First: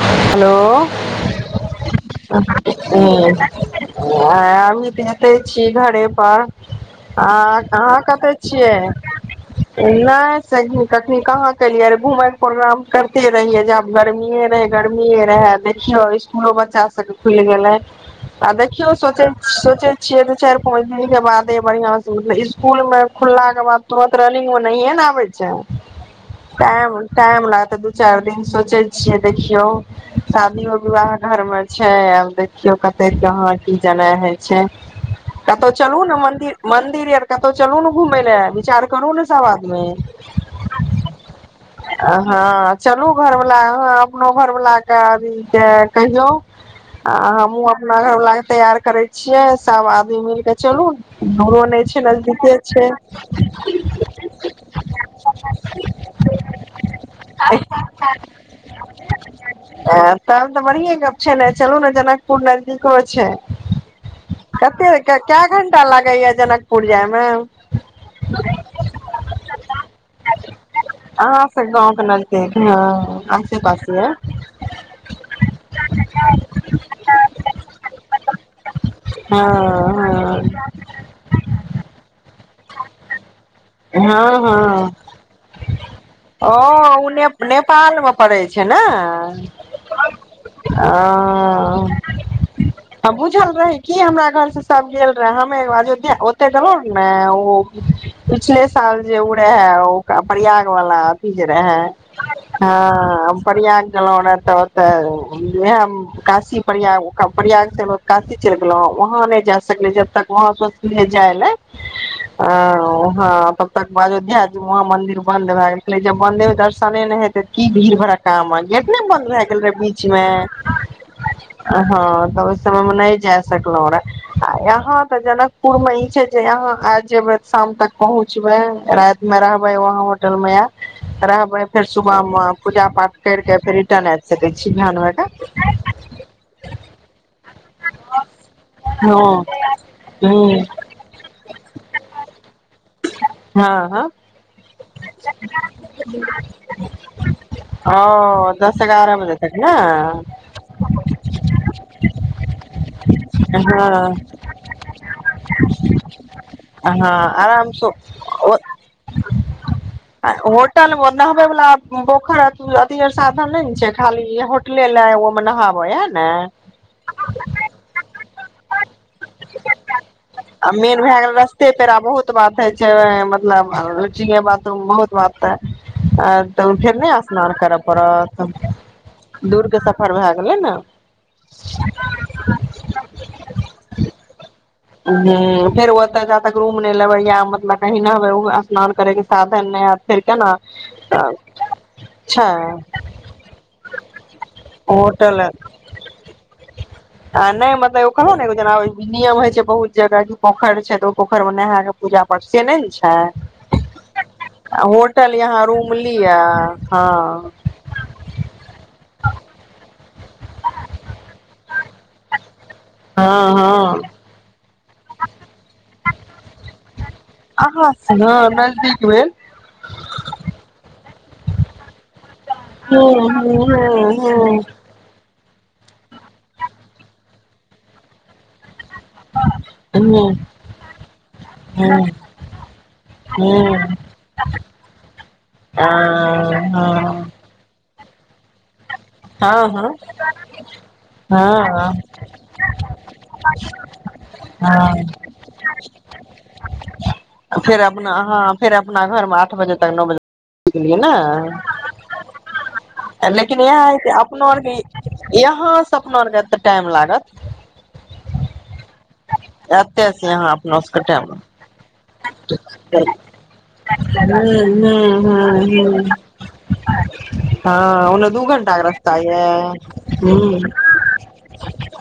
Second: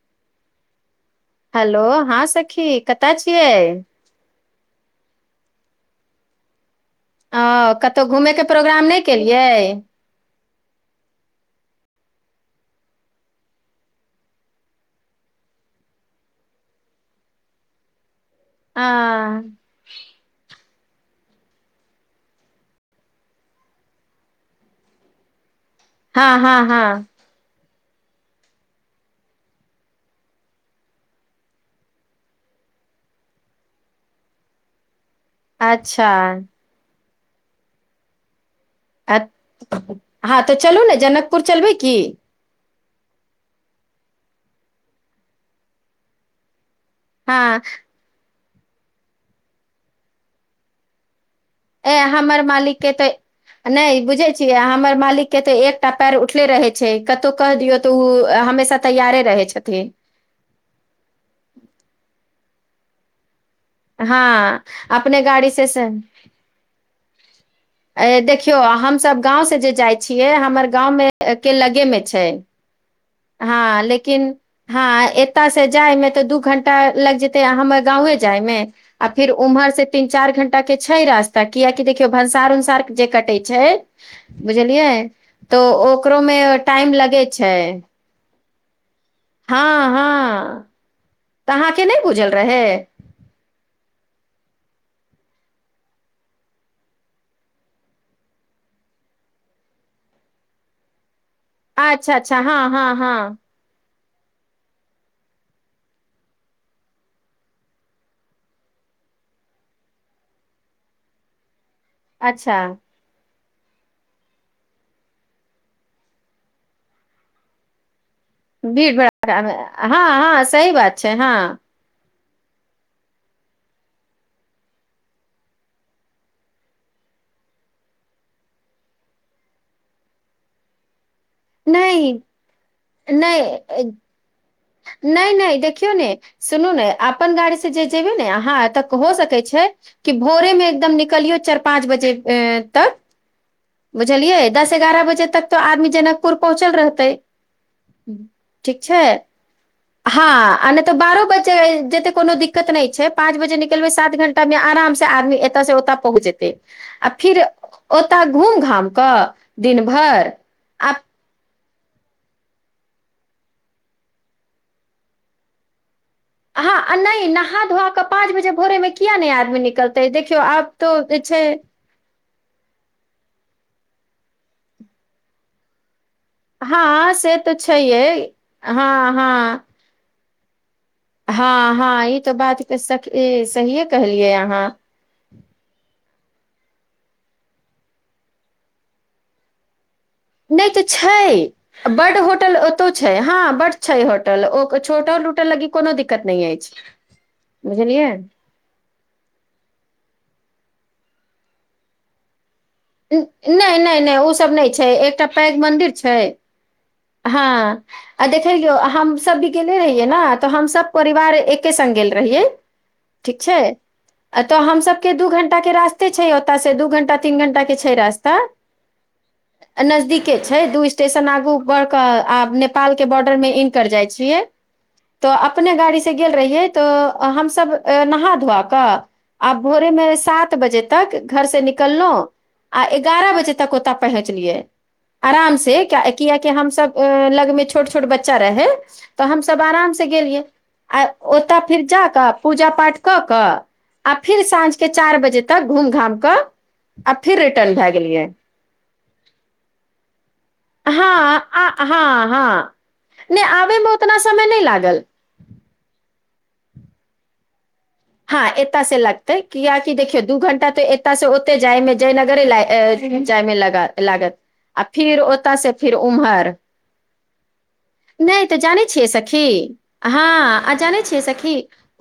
Hello hello हँं सखी कतय छियै? ह हमी भेटै छी घरे पर। आ अ कहाँ कतहु घूमे कते के छियै? प्रोग्राम नहि केलियै नहि सखी अखनि कहाँ केलियै रह घूमे के प्रोग्राम करते रहियै जे आब गर्मीेये। गर्मी रहे देखियौ इसकुलो बच्चा सबके खुलि गेलै। आ देखियओ सोचै सोचै छिए दू चारि। कुछ दिन के बादे बढ़िया से मतल इसकुल में खुलला के बाद तुरंत रनिंग मे नहिये ने आबे छै। हँ हँ टाइम हँ टाइम लागतै दू दिन चारि दिन सोचै छियै। देखियौ शादियो विवाह घर मे छै आब देखियौ कते कहाँ की जेनाइ होइ छै। कतहु चलू अच्छा ने मन्दिर मन्दिर आर। कतहु चलु ने घुमय लए। विचार करू अ ने सब आदमी हँ तऽ चलू ने जनकपुर चलबै की? हँ चलू घर वला यहाँ अपनो घर बला के अभी के कहियौ आ हँ हमूँ अपना घरवला के तैयार करै छियै सब आदमी मिलके चलू दूरो नहि ए छै हमर नजदीके मालिक छै के तऽ नहि बुझे छियै हमर मालिक के तऽ एकटा पैर उठले रहे छै कतहु क दियौ तऽ ओ हमेशा तैय आ तब तऽ बढ़िये गप छै ने चलू ने जेना। फूरना की कहै छै। हँ कते क अपने गाड़ी घं्टा लागैया जनकपुर जायमे अ देखियौ हमसभ गाँवसँ जे जाइ छियै हमर गाँवमे अहाँ के से गाँव लगेमे के छै नजदीक हँ आसे पासे य ेकिन हँ एतय से जाय मे तऽ दू घं्टा लग जेते हमर गांवे जाय मे आ फिर उम्हर से तीन चार हँ घंटा के छै रास्ता कियकि देखियौ भन्सार सर्क जे कटे छै हँ हँ बुझलियै हँ तो ओकरो ओ में टाइम ओ लगे ने छै नेपाल मे पड़ै छै ने हँ हँ तऽ अहाँके नहि बुझल रहै बुझल रहै क हमरा घर सब गेल रहे हमेजोध्या [unintelligible] ओते गेलो ने ओ पिछले साल जे उ रहे है ओ प्रयाग वाला जरा ह हँ परयाग गेलहुँ रह तऽ ओतऽ उएह काशी प्रयाग प्रयाग से काशी चलि गेलहुँ वहाँ नहि जा सकले जबतक वहाँ सोचे जाय लए अच्छा तब तक बाजो ध्या वहाँ मंदिर बन्द भए गेलै जब बन्दे दर्शने नहि हेते की भीड़ भड़ा का म भीड़ एटने भड़ाका बन्दर हलर हँ बीचमे हँ सही बात छै हँ हँ तऽ ओहि समय मे नहि जाय सकलहुं रे आ यहा तऽ जनकपुर में ई छै जे यहााँ जेबै शाम तक पहुँचबै राति में रहबै वहााँ होटल मे आ रहबै फेर नहि सुबह वह पूे पूजा पाठ केर क नहि रीट्रन आब नहि नहि देखियौ ने सुनू ने अपन गाड़ी जेब ने अहाँ त हो सकै हँ छै कि भोरे हूँ मेदम निकलियौ चारि पाँच बजे तक हँ हँ बुझलियै दस एगारह बजे तक त आदमी जनकपुर पहुँचल रहतै ओ ठीक दस छै एगारह बजे तक ने हँ आ नहि तऽ बारह बजे जेतै कोनो दिक्कत नहि छै पाँच बजे निकलबै हँ सात घं्टामे आरामसँ आदमी एतयसँ ओतय पहुँच जेतै आ हँ फिर आराम से ओतय घूम घाम कऽ दिन भरि आ होटल बनाबै वला पोखर अथ साधन नहि ने छै खाली होटले ल ओ मे नहाबे ह हँ नहि नहा धोआ कऽ पाँच बजे भोरे मे किया नहि आदमी निकलतै देखियौ आ आब तो मेन जे भए गेल छै रस्ते पेरा बहुत बात है मतलब रुचि ह बात त बहुत वात आ तऽ फेर हँ नहि से स्नान तऽ करय छैहे पड़त हँ दूर हँ के सफर भए भेलै ने हँ हँ ई तऽ बात तऽ स सहिए कहलियै अहाँ ओ जा तक रूम नहि लेबे या मतलब की न हबे स्नान कर के साने [unintelligible] नहि तऽ छै बड होटल ओतौ छै हँ बड्ड छै होटल ओ छोटल होटल टूटल लगी कोनो दिक्कत नहि अछि आ नहि मतलब बुझलियै कहलहु ने एगो जेना नियम होइ छै बहुत जगह कि पोखरि छै त ओ पोखरमे नेहाँके पूजा पड़ छै से नहि ने छै ओ सब नहि छै एकटा होटल पैघ यहाँ मन्दिर रूम छै लिअ हँ आ देख लियौ हमस भी गेले रहियै ने तऽ हम सब परिवार एके स् गेल रहिै हँ ठीक छै हँ तऽ हमस के दू घंटा के रास्ते छै ओतय से दू घंटा तीन घंटा के अहाँ छै से रास्ता हँ नजदीक भेल नजदीके छै दू स्टेशन आगू बढ़ क आ नेपाल के हूँ बॉर्डर मे हूँ इनकर जाइ हूँ छियै हूँ तऽ अपने गाड़ीसँ गेल रहियै तऽ हमसब नहा धोआ कऽ आब भोरे मे हूँ सात बजे तक घर से निकललो आ एगारह हूँ बजे हूँ तक ओतय हूँ पहुँचलियै आराम से आ किियकि हमस हँ लगमे छोट छोट छोट बच्चा रहै तऽ हमसभ आराम हँ से गेलियै आ हँ ओतय फिर हँ जा कऽ पूजा पाठ कऽ कऽ आ फिर साँझ के चारि हँ बजे तक घूम घाम कऽ रिटर्न फेर भए अपना गेलियै अहाँ फेर अपना घर मे आठ बजे तक नओ बजेलियै हँ ने आ हँ हँ नहि लेकिन आबयमे उतना इएह समय अपना नहि आरके लागल यहाँ सब तऽ टाइम लागत हँ ए तऽ से लगतै कियाकि एते देखियौ से दू यहाँ घं्टा अपना तऽ सबके एतय से टाइम हूँ ओते जाय मे जयनगर ल हूँ आ फिर हूँ ओत से फिर हूँ उम्हर हँ ओने नहि दू त घंटा जानै के छिय रस्ता सखी ये ह हूँ जानै छिय सखी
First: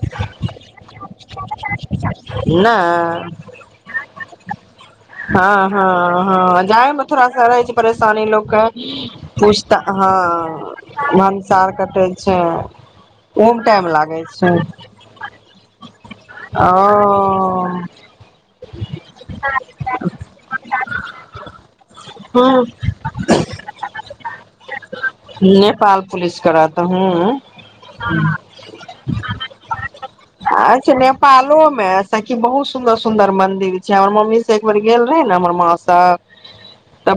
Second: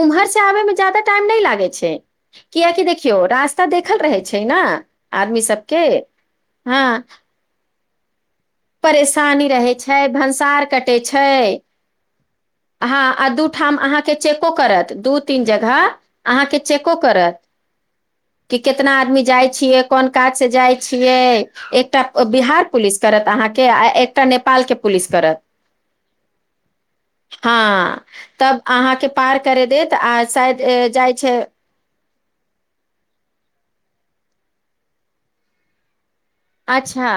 उमहर स आबे मे जादाा टाइम नहि लागै छै कियकि देखियौ नै रास्ता देखल रहै छै ने आदमी हँ सबके हँ हँ जाइ म थोरा स रह छै परेशानी लोक परेशानी रहै पूता छै ह भंसार कटे छै भनसार कट हँ आ दूठाम अहाँके चेको छै करत दू तीन जगह अहाँके ओ चेको करत कि केितना आदमी जाइ छीए कोन काज स जाय छीए एकटा बिहार हूँ पुलिस करत अहाँक एकटा नेपाल के पुलिस करत हँ तब अहाँके पार करे देत आ शायद ए, अचछा जाइ छै नेपालो मे की बहुत सुन्दर सुंन्दर मंदिर हमर मम्मी से एक बेर गेल रह ने हमर माँ सब अच्छा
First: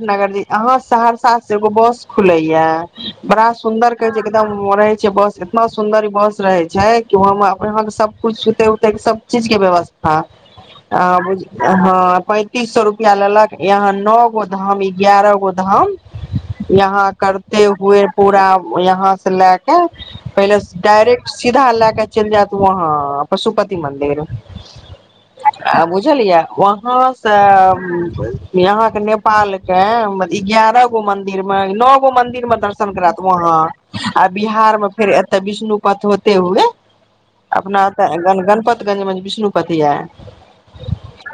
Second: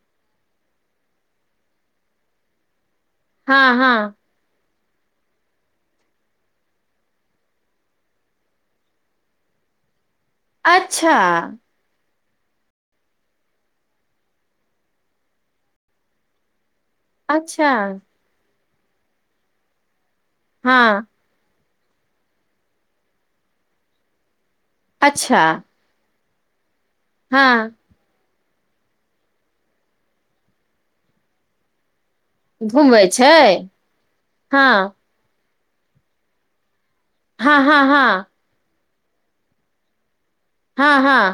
नगर जी अहां सहरसा से एगो बस खुलै या बड़ा हँ सुन्दर कहै हँ छै एकदम मरै बस इतना सुन्दर बस रहे छै कि वहाँं यहाँ सब कुछ सुते उते के सब चीज के व्यवस्था आ अच्छा ह बुझ अहां पैंतीस सौ रुपया लेलक यहां नौ गो धाम एग्यारह गो धाम यहां करते अच्छा हुए पूरा ओ इहां से लएके पहिले हँ डाइरेक्ट सिप धा लए क चलि जाएत वहां पशुपति मंदिर अच्छा आ बुझलियै उहां हां, सएह हँ बुझै छी। इ अहां के नेपाल के एगारह गो मंदिर मे नौ मन्दिर मे दर्शन घुमबै करा देव छै अहां आ हँ बिहार मे फेर एतय विष्णु दुनू पथ होते हुए हँ हँ अपना त हँ गन गनपति गन गन विष्णुपति या हां हां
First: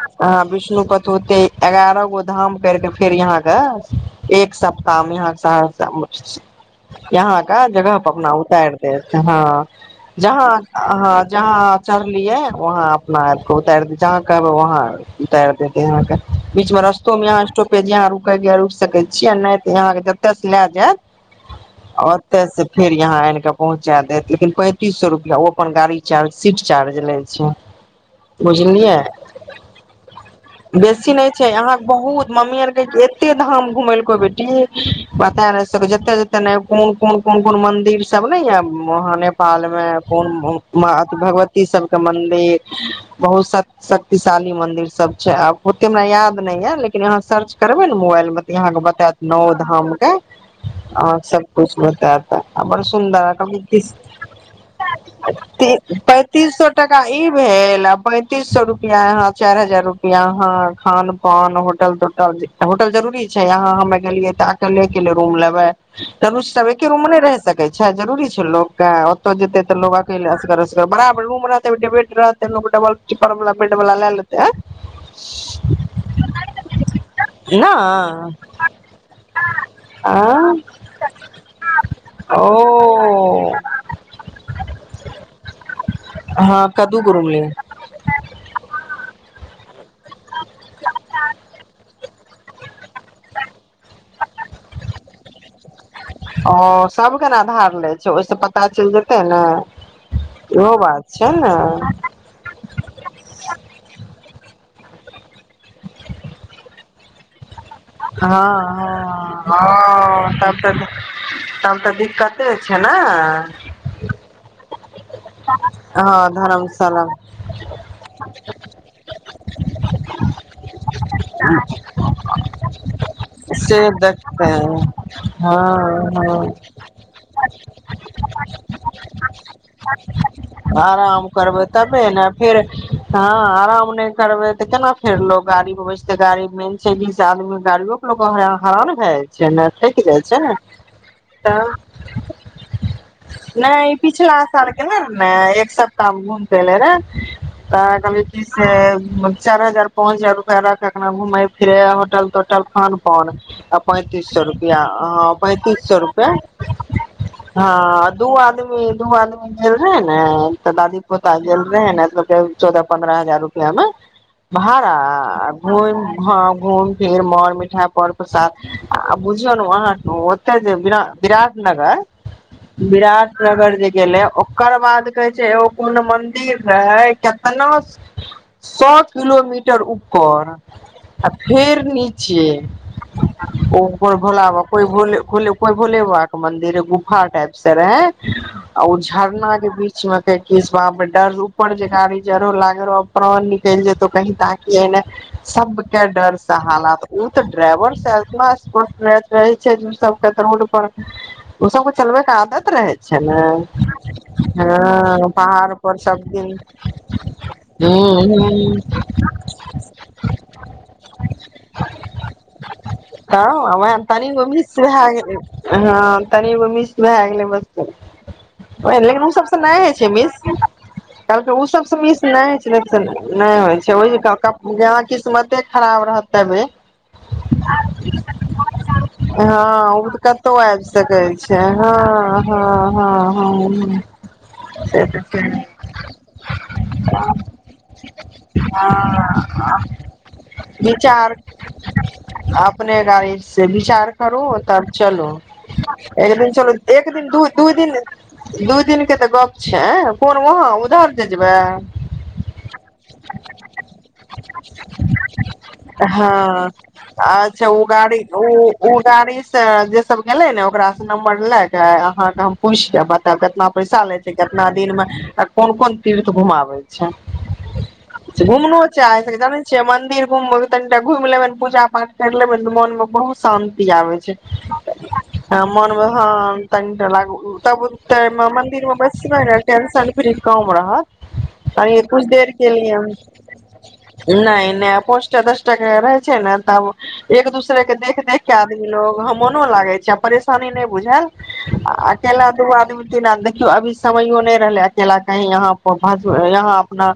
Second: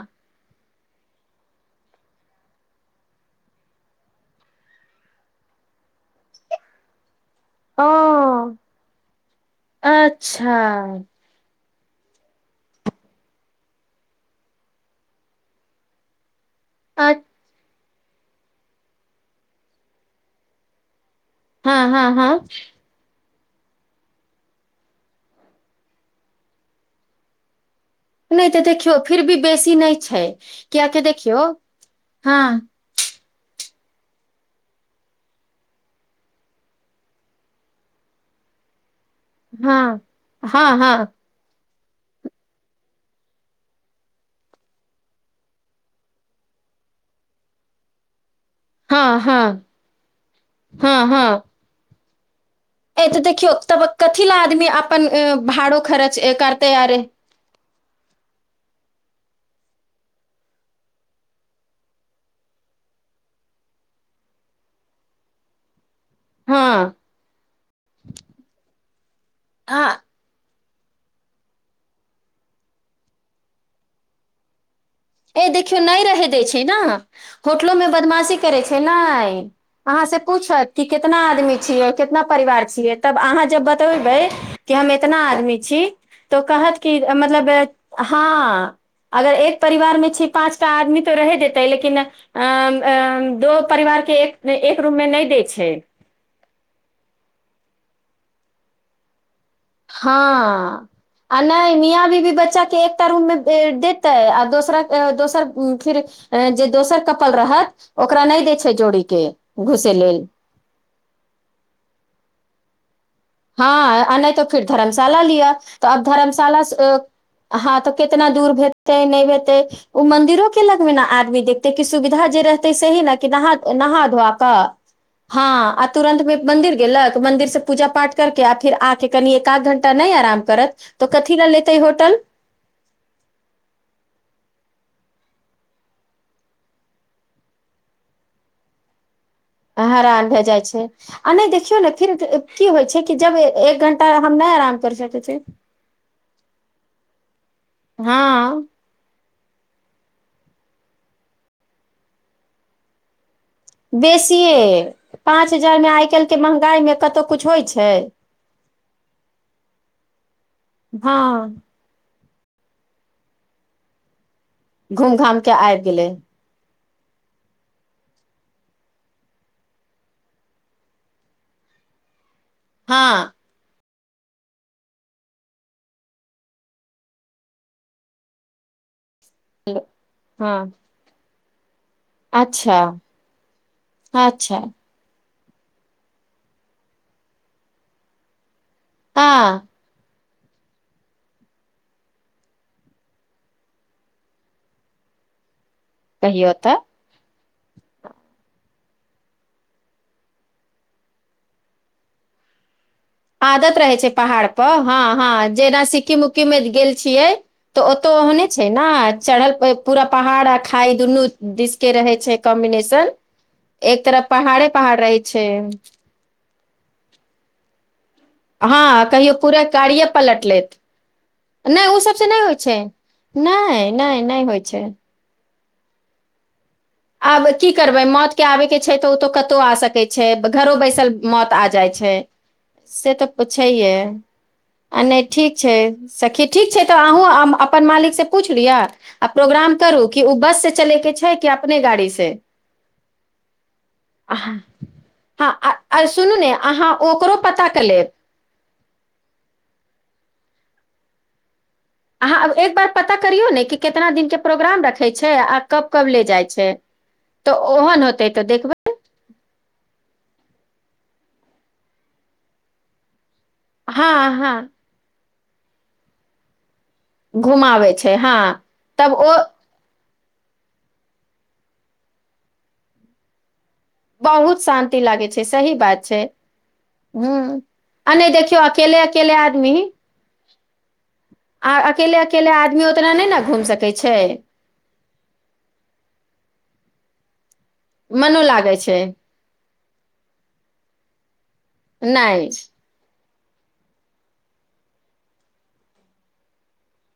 क कतहु ते एगारह गो धाम कर के फेर अहां के एक सप्ताह मे इहां सहरसा [unintelligible] इ अहां के जगह पर अपना ओ उतारि देत हं, जहाँ अच्छा अहां जहाँ चढ़लियै वहां अपना उतारि देते अहां के ओ अहां, उतारि देत अहां के बिच मे रसतो अ- मे स्टाप यदि अहां रुकै के रुकि सकै छियै नहि त अहां के जतय से लय जायत हँ हँ ओऔर हँ तऽस फेर यहाँ त पहुंचा देत, लेकिन पैंतीस सौ रुपया ओ अपन गाड़ी चार्ज सीट चार्ज लै छै नहि त देखियौ, बुझलियै फिर भी बेसी नहि छै कियाकि बेसी देखियौ, हां कते धाम घुमेलको बेटी, पता नहि सब जते जते ने कोन कोन कोन कोन मंदिर सब नै ये उहां नेपाल मे हँ कोन भू हँ माँ हँ अथी भगवती। इ सब के मन में। बहुत शक्ति शक्तिशाली मंदिर सब छै, आब ओते हमरा याद नै य, लेकिन अहां सर्च करबै ने मोबाइल मे। इ अहां के बतायत हँ नवो हँ धाम के, हँ अहां के सब हँ कुछ बतायत। आ बड़ ए त सुन्दर देखियौ कहलकै तब कथी ल आदमी अपन भाड़ो खरच पैंतीस सौ करतै अरे टका ई पैंतीस सए रुपआ यहां चारि हजार रुपआ यहा खान पान होटल तोटल होटल जरूरी छै यहा हमे गेलियै ते अकेले केेले रूम लेबे त सब एके हँ रूम मे नहि रहि सकै छै जरुररी छै लोग के ओतो जेते तऽ लोग आ अकेल बराबर रूम रहतै ओय के बैठ रहते लोग डबल स्लीपर बेड वाला ले लेतै आ। ए देखियौ नहि रहै दै छै ने। ना होटलोमे बदमाशी करै छै ने। अहाँ से आंय पूछत कि कितना आदमी छियै? कितना परिवार छियै? तब अहाँ ओ जब बतेबै कि हम एतना आदमी छी। तऽ हँ कहत कि कद्दू के रूम मतलब लिय हँ अगर एक। परिवार मे छै पाँचटा आदमी तऽ रह देतै लेकिन। आ आ दो परिवार के एक रूम मे नहि दै छै। ओ सबके ने आधार लै छै ओहिस पता चलि जेतै ने? इहो हँ बात छै आ नहि ने मिया बीवी बच्चा के एकटा रूम मे देतै आ दोसरा। अ दोसर फिर अ जे दोसर कप सुतल रहत। ओकरा नहि दै हँ छै जोड़ी के ह घुसे लेल तब तऽ तब तऽ दिक्कते छै ने। हँ अ नहि तऽ फिर। शाला लिय तऽ अब धर्मशाला स हँ तऽ कितना दूर भेजते नहि भेजते? तै ओ मंन्दिरो के लग मे ने आदमी देखते सुविधा जे रहते सही ने से नहा धोआ देखतै कऽ हँ आ तुरंत में हँ मन्दिर गेलक मन्दिर स पूजा पाठ करके आ फिर आके कनि। आध घंटा नहि आराम करत तऽ आराम कथी लए करबै लेतै तबे होटल ने फेर हँ आराम नहि करबै तऽ केना? फेर लोग गाड़ी मे बैसते गाड़ी मेन छै बीस आदमी गाड़ियो के लोग हरान भेल। हेरान भए जाइ छै आ नहि तऽ देखियौ ने फिर की होइ छै कि जब एक घंटा हम नहि। आराम सालके कर सकै ने छी एक सप्ताह घूम के एले रह। ह त हमरा कहलकै की हँ से। चार हजार पाँंच हजार रुपया राखे अखने घुमेै फिरे होटल तोटल खानपान। आ पैंतीस सए बेसिये रुपआ ह पाँच पैंतीस हजार मे सए आइ रुपआ काल्हि के महंगाई मे कतहु कुछ होइ हँ छै दू आदमी दू आदमी। गेल रहेै ने तऽ दादी पोता हँ गेल रहेै ने मतलब चौदह पन्द्रह हजार रुपया मे। भाड़ा घूम घाम के आबि घुम गेलै हँ घुम फेर मोर मिठाय पर प्रसाद आ बुझियौ ने वहाँ ओते जे विरा विराट नगर हँ विराट नगर जे गेले ओकर बाद कहे छै एगो कुने मदिर रहै, कतना सौ किलोमीटर उपर हँ आ फेर नी छिये अच्छा ओ कोय भोला अच्छा बा कोइ भोले [unintelligible] कोय भोले बाबा के मंदिर रहे, गुफा टाइप से रहे अ झरना हँ के बीच मे के [unintelligible] डर से ऊपर जे गाड़ी चरोह लागे रहो अब प्राण निकेल जेतो कहीं ताकियेने, सब के डर कहियौ से तऽ हालात उ त ड्राइवर से इतना स्पीड [unintelligible] रहे छै जे सब के ते रोड पर उ सब के चलबे के आदत रहे छै ने। त रहै छै पहाड़ पर हाँ हँ हाँ पहाड़ जेना पर सब सिक्किम उक्किम दिन मे गेल छियै तऽ हूं ओतौ ओहने छै हूं ने चढ़ल ए पूरा पहाड़ आ खाई दुनू दिश के रहै छै कॉम्बिनेशन, तऽ वैह एक तरफ तनिगो पहाड़े मिस पहाड़ रहै छै। भाय गेले बस [unintelligible] हँ लेकिन उ कहियो सबसे पूरा ने हय कारिये छै मिस पलट लेत कहलकै उ नहि सबसे ओ मिस सबसँ ने नहि होइ हय छै, ने [unintelligible] ने होय नहि छै ओहि नहि नहि होइ छै [unintelligible] किस्मते खराब रहत तबे। आब की करबै मौतके आबयके छै तऽ उ तऽ कतो आ हँ ओ सकै तऽ छै, कतहु घरो आबि बैसल सकै मौत छै आ जाय छै हँ हँ से हँ तऽ ओ छैहये हँ आ से तऽ ने ठीक छै सखी ठीक छै तऽ अहूँ अ अपन मालिकसँ पूछि लिया आ हँ प्रोग्राम करू कि उ बस से चलैके विचार छै कि अ अपने गाड़ी से विचार करू हँ तब चलू आ आ सुनू एक दिन ने चलू अहाँ एक दिन ओकरो दु पता दू कऽ दिन लेब दू दिन के तऽ गप छै, कुन वहाँ उधर जे जेबै अहाँ आब एक बार पता करियौ ने कि केतना दिनके प्रोग्राम रखै छै आ कब कब ले जाय छै हँ तऽ अच्छा ओ ओहन गाड़ी होतै ओ तऽ ओ देखबै गाड़ी से जे सब गेले ने ओकरा से नम्बर लाय के अहाँ के हम पुछ के ब ताब कतना पैसा ले छै, हँ हँ कतना दिन मे कोन कोन तीर्थ घुमाबे छै, घुमाबै छै हँ घुमनो तब ओ चाही, जानै छियै मन्दिर घुमे तनटा घूम लेबे ने पूजा पाठ कर लेबे ने त मोन मे बहुत शान ती आबे छै, बहुत शान्ति लागै छै हाँ सही बात मनमे छै हाँ तनटा लागबो हूँ बहुत आ नहि टाइम मे देखियौ मंदिर मे अकेले अकेले बेसबे ने आदमी टेंशन फ्री कम रहब आ तनी अकेले कुछ अकेले देर के आदमी लिए, ओतना नहि ने घूम सकै छै नै नै पांचटा दसटा के रहे छै ने तब ओ एक दूस रे के देख देख मनो के लागै आदमी छै लोग हाँ मोनो लागे छै आ परेशानी ने बुझाएल आ नहि चलऽ दू आदमी ना देखियो अभी समयो नहि रहले अकेला कहीं यहां यहां अपना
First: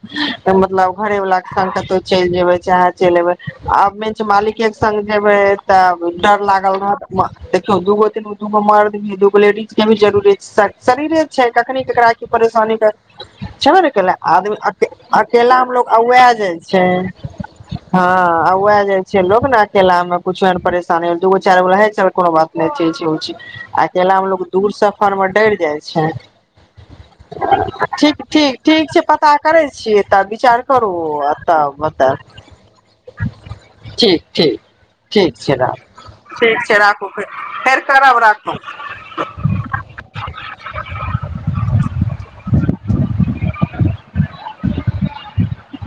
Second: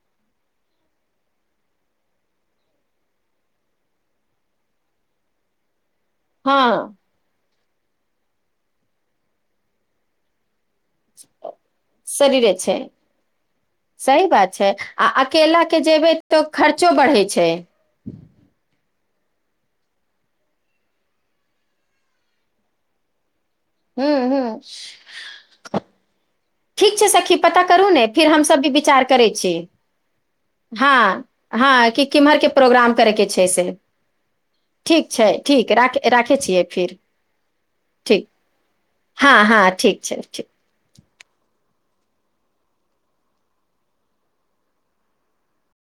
मतलब घरे वाला के संग कतहु चलि जेबे चाहे चलि एबे आ मेन छै मालिके के संग जेबै तब डर हँ लागल रहते [unintelligible] देखियौ दू गो तीन गो दूगो मरद रहै दूगो लेडिज [unintelligible] जरूरी छै [unintelligible] शरीरे छै कखनी केकरा की शरीरे परेशानी छै भै छैबे ने केल ई सही बात आदमी छै आ अकेला आदमी अकेला मे के लोग जेबै औऐ तऽ जाय छै खर्चो बढ़ै छै हँ औए जाय छै। लोग ने अकेला मे कुछो एहन परेशानी होल दुगो चारगो रहै छै कोनो बात नहि ए छै ओ छै हूँ अकेला में हूँ लोग उ सफर मे डैर जाइ छै। ठीक छै सखी पता करू ने ठीक फेर हमसभ ठीक भी ठीक छै विचार करै पता छी छियै तब विचार करू हँ आ तब हँ कि बतायब किम्हरके प्रोग्राम करैके छै से ठीक ठीक ठीक छै ठीक राखै राखू राखै छियै ठीक छै फिर राखू फेर फेर करब ठीक राखू हँ हँ। ठीक छै ठीक।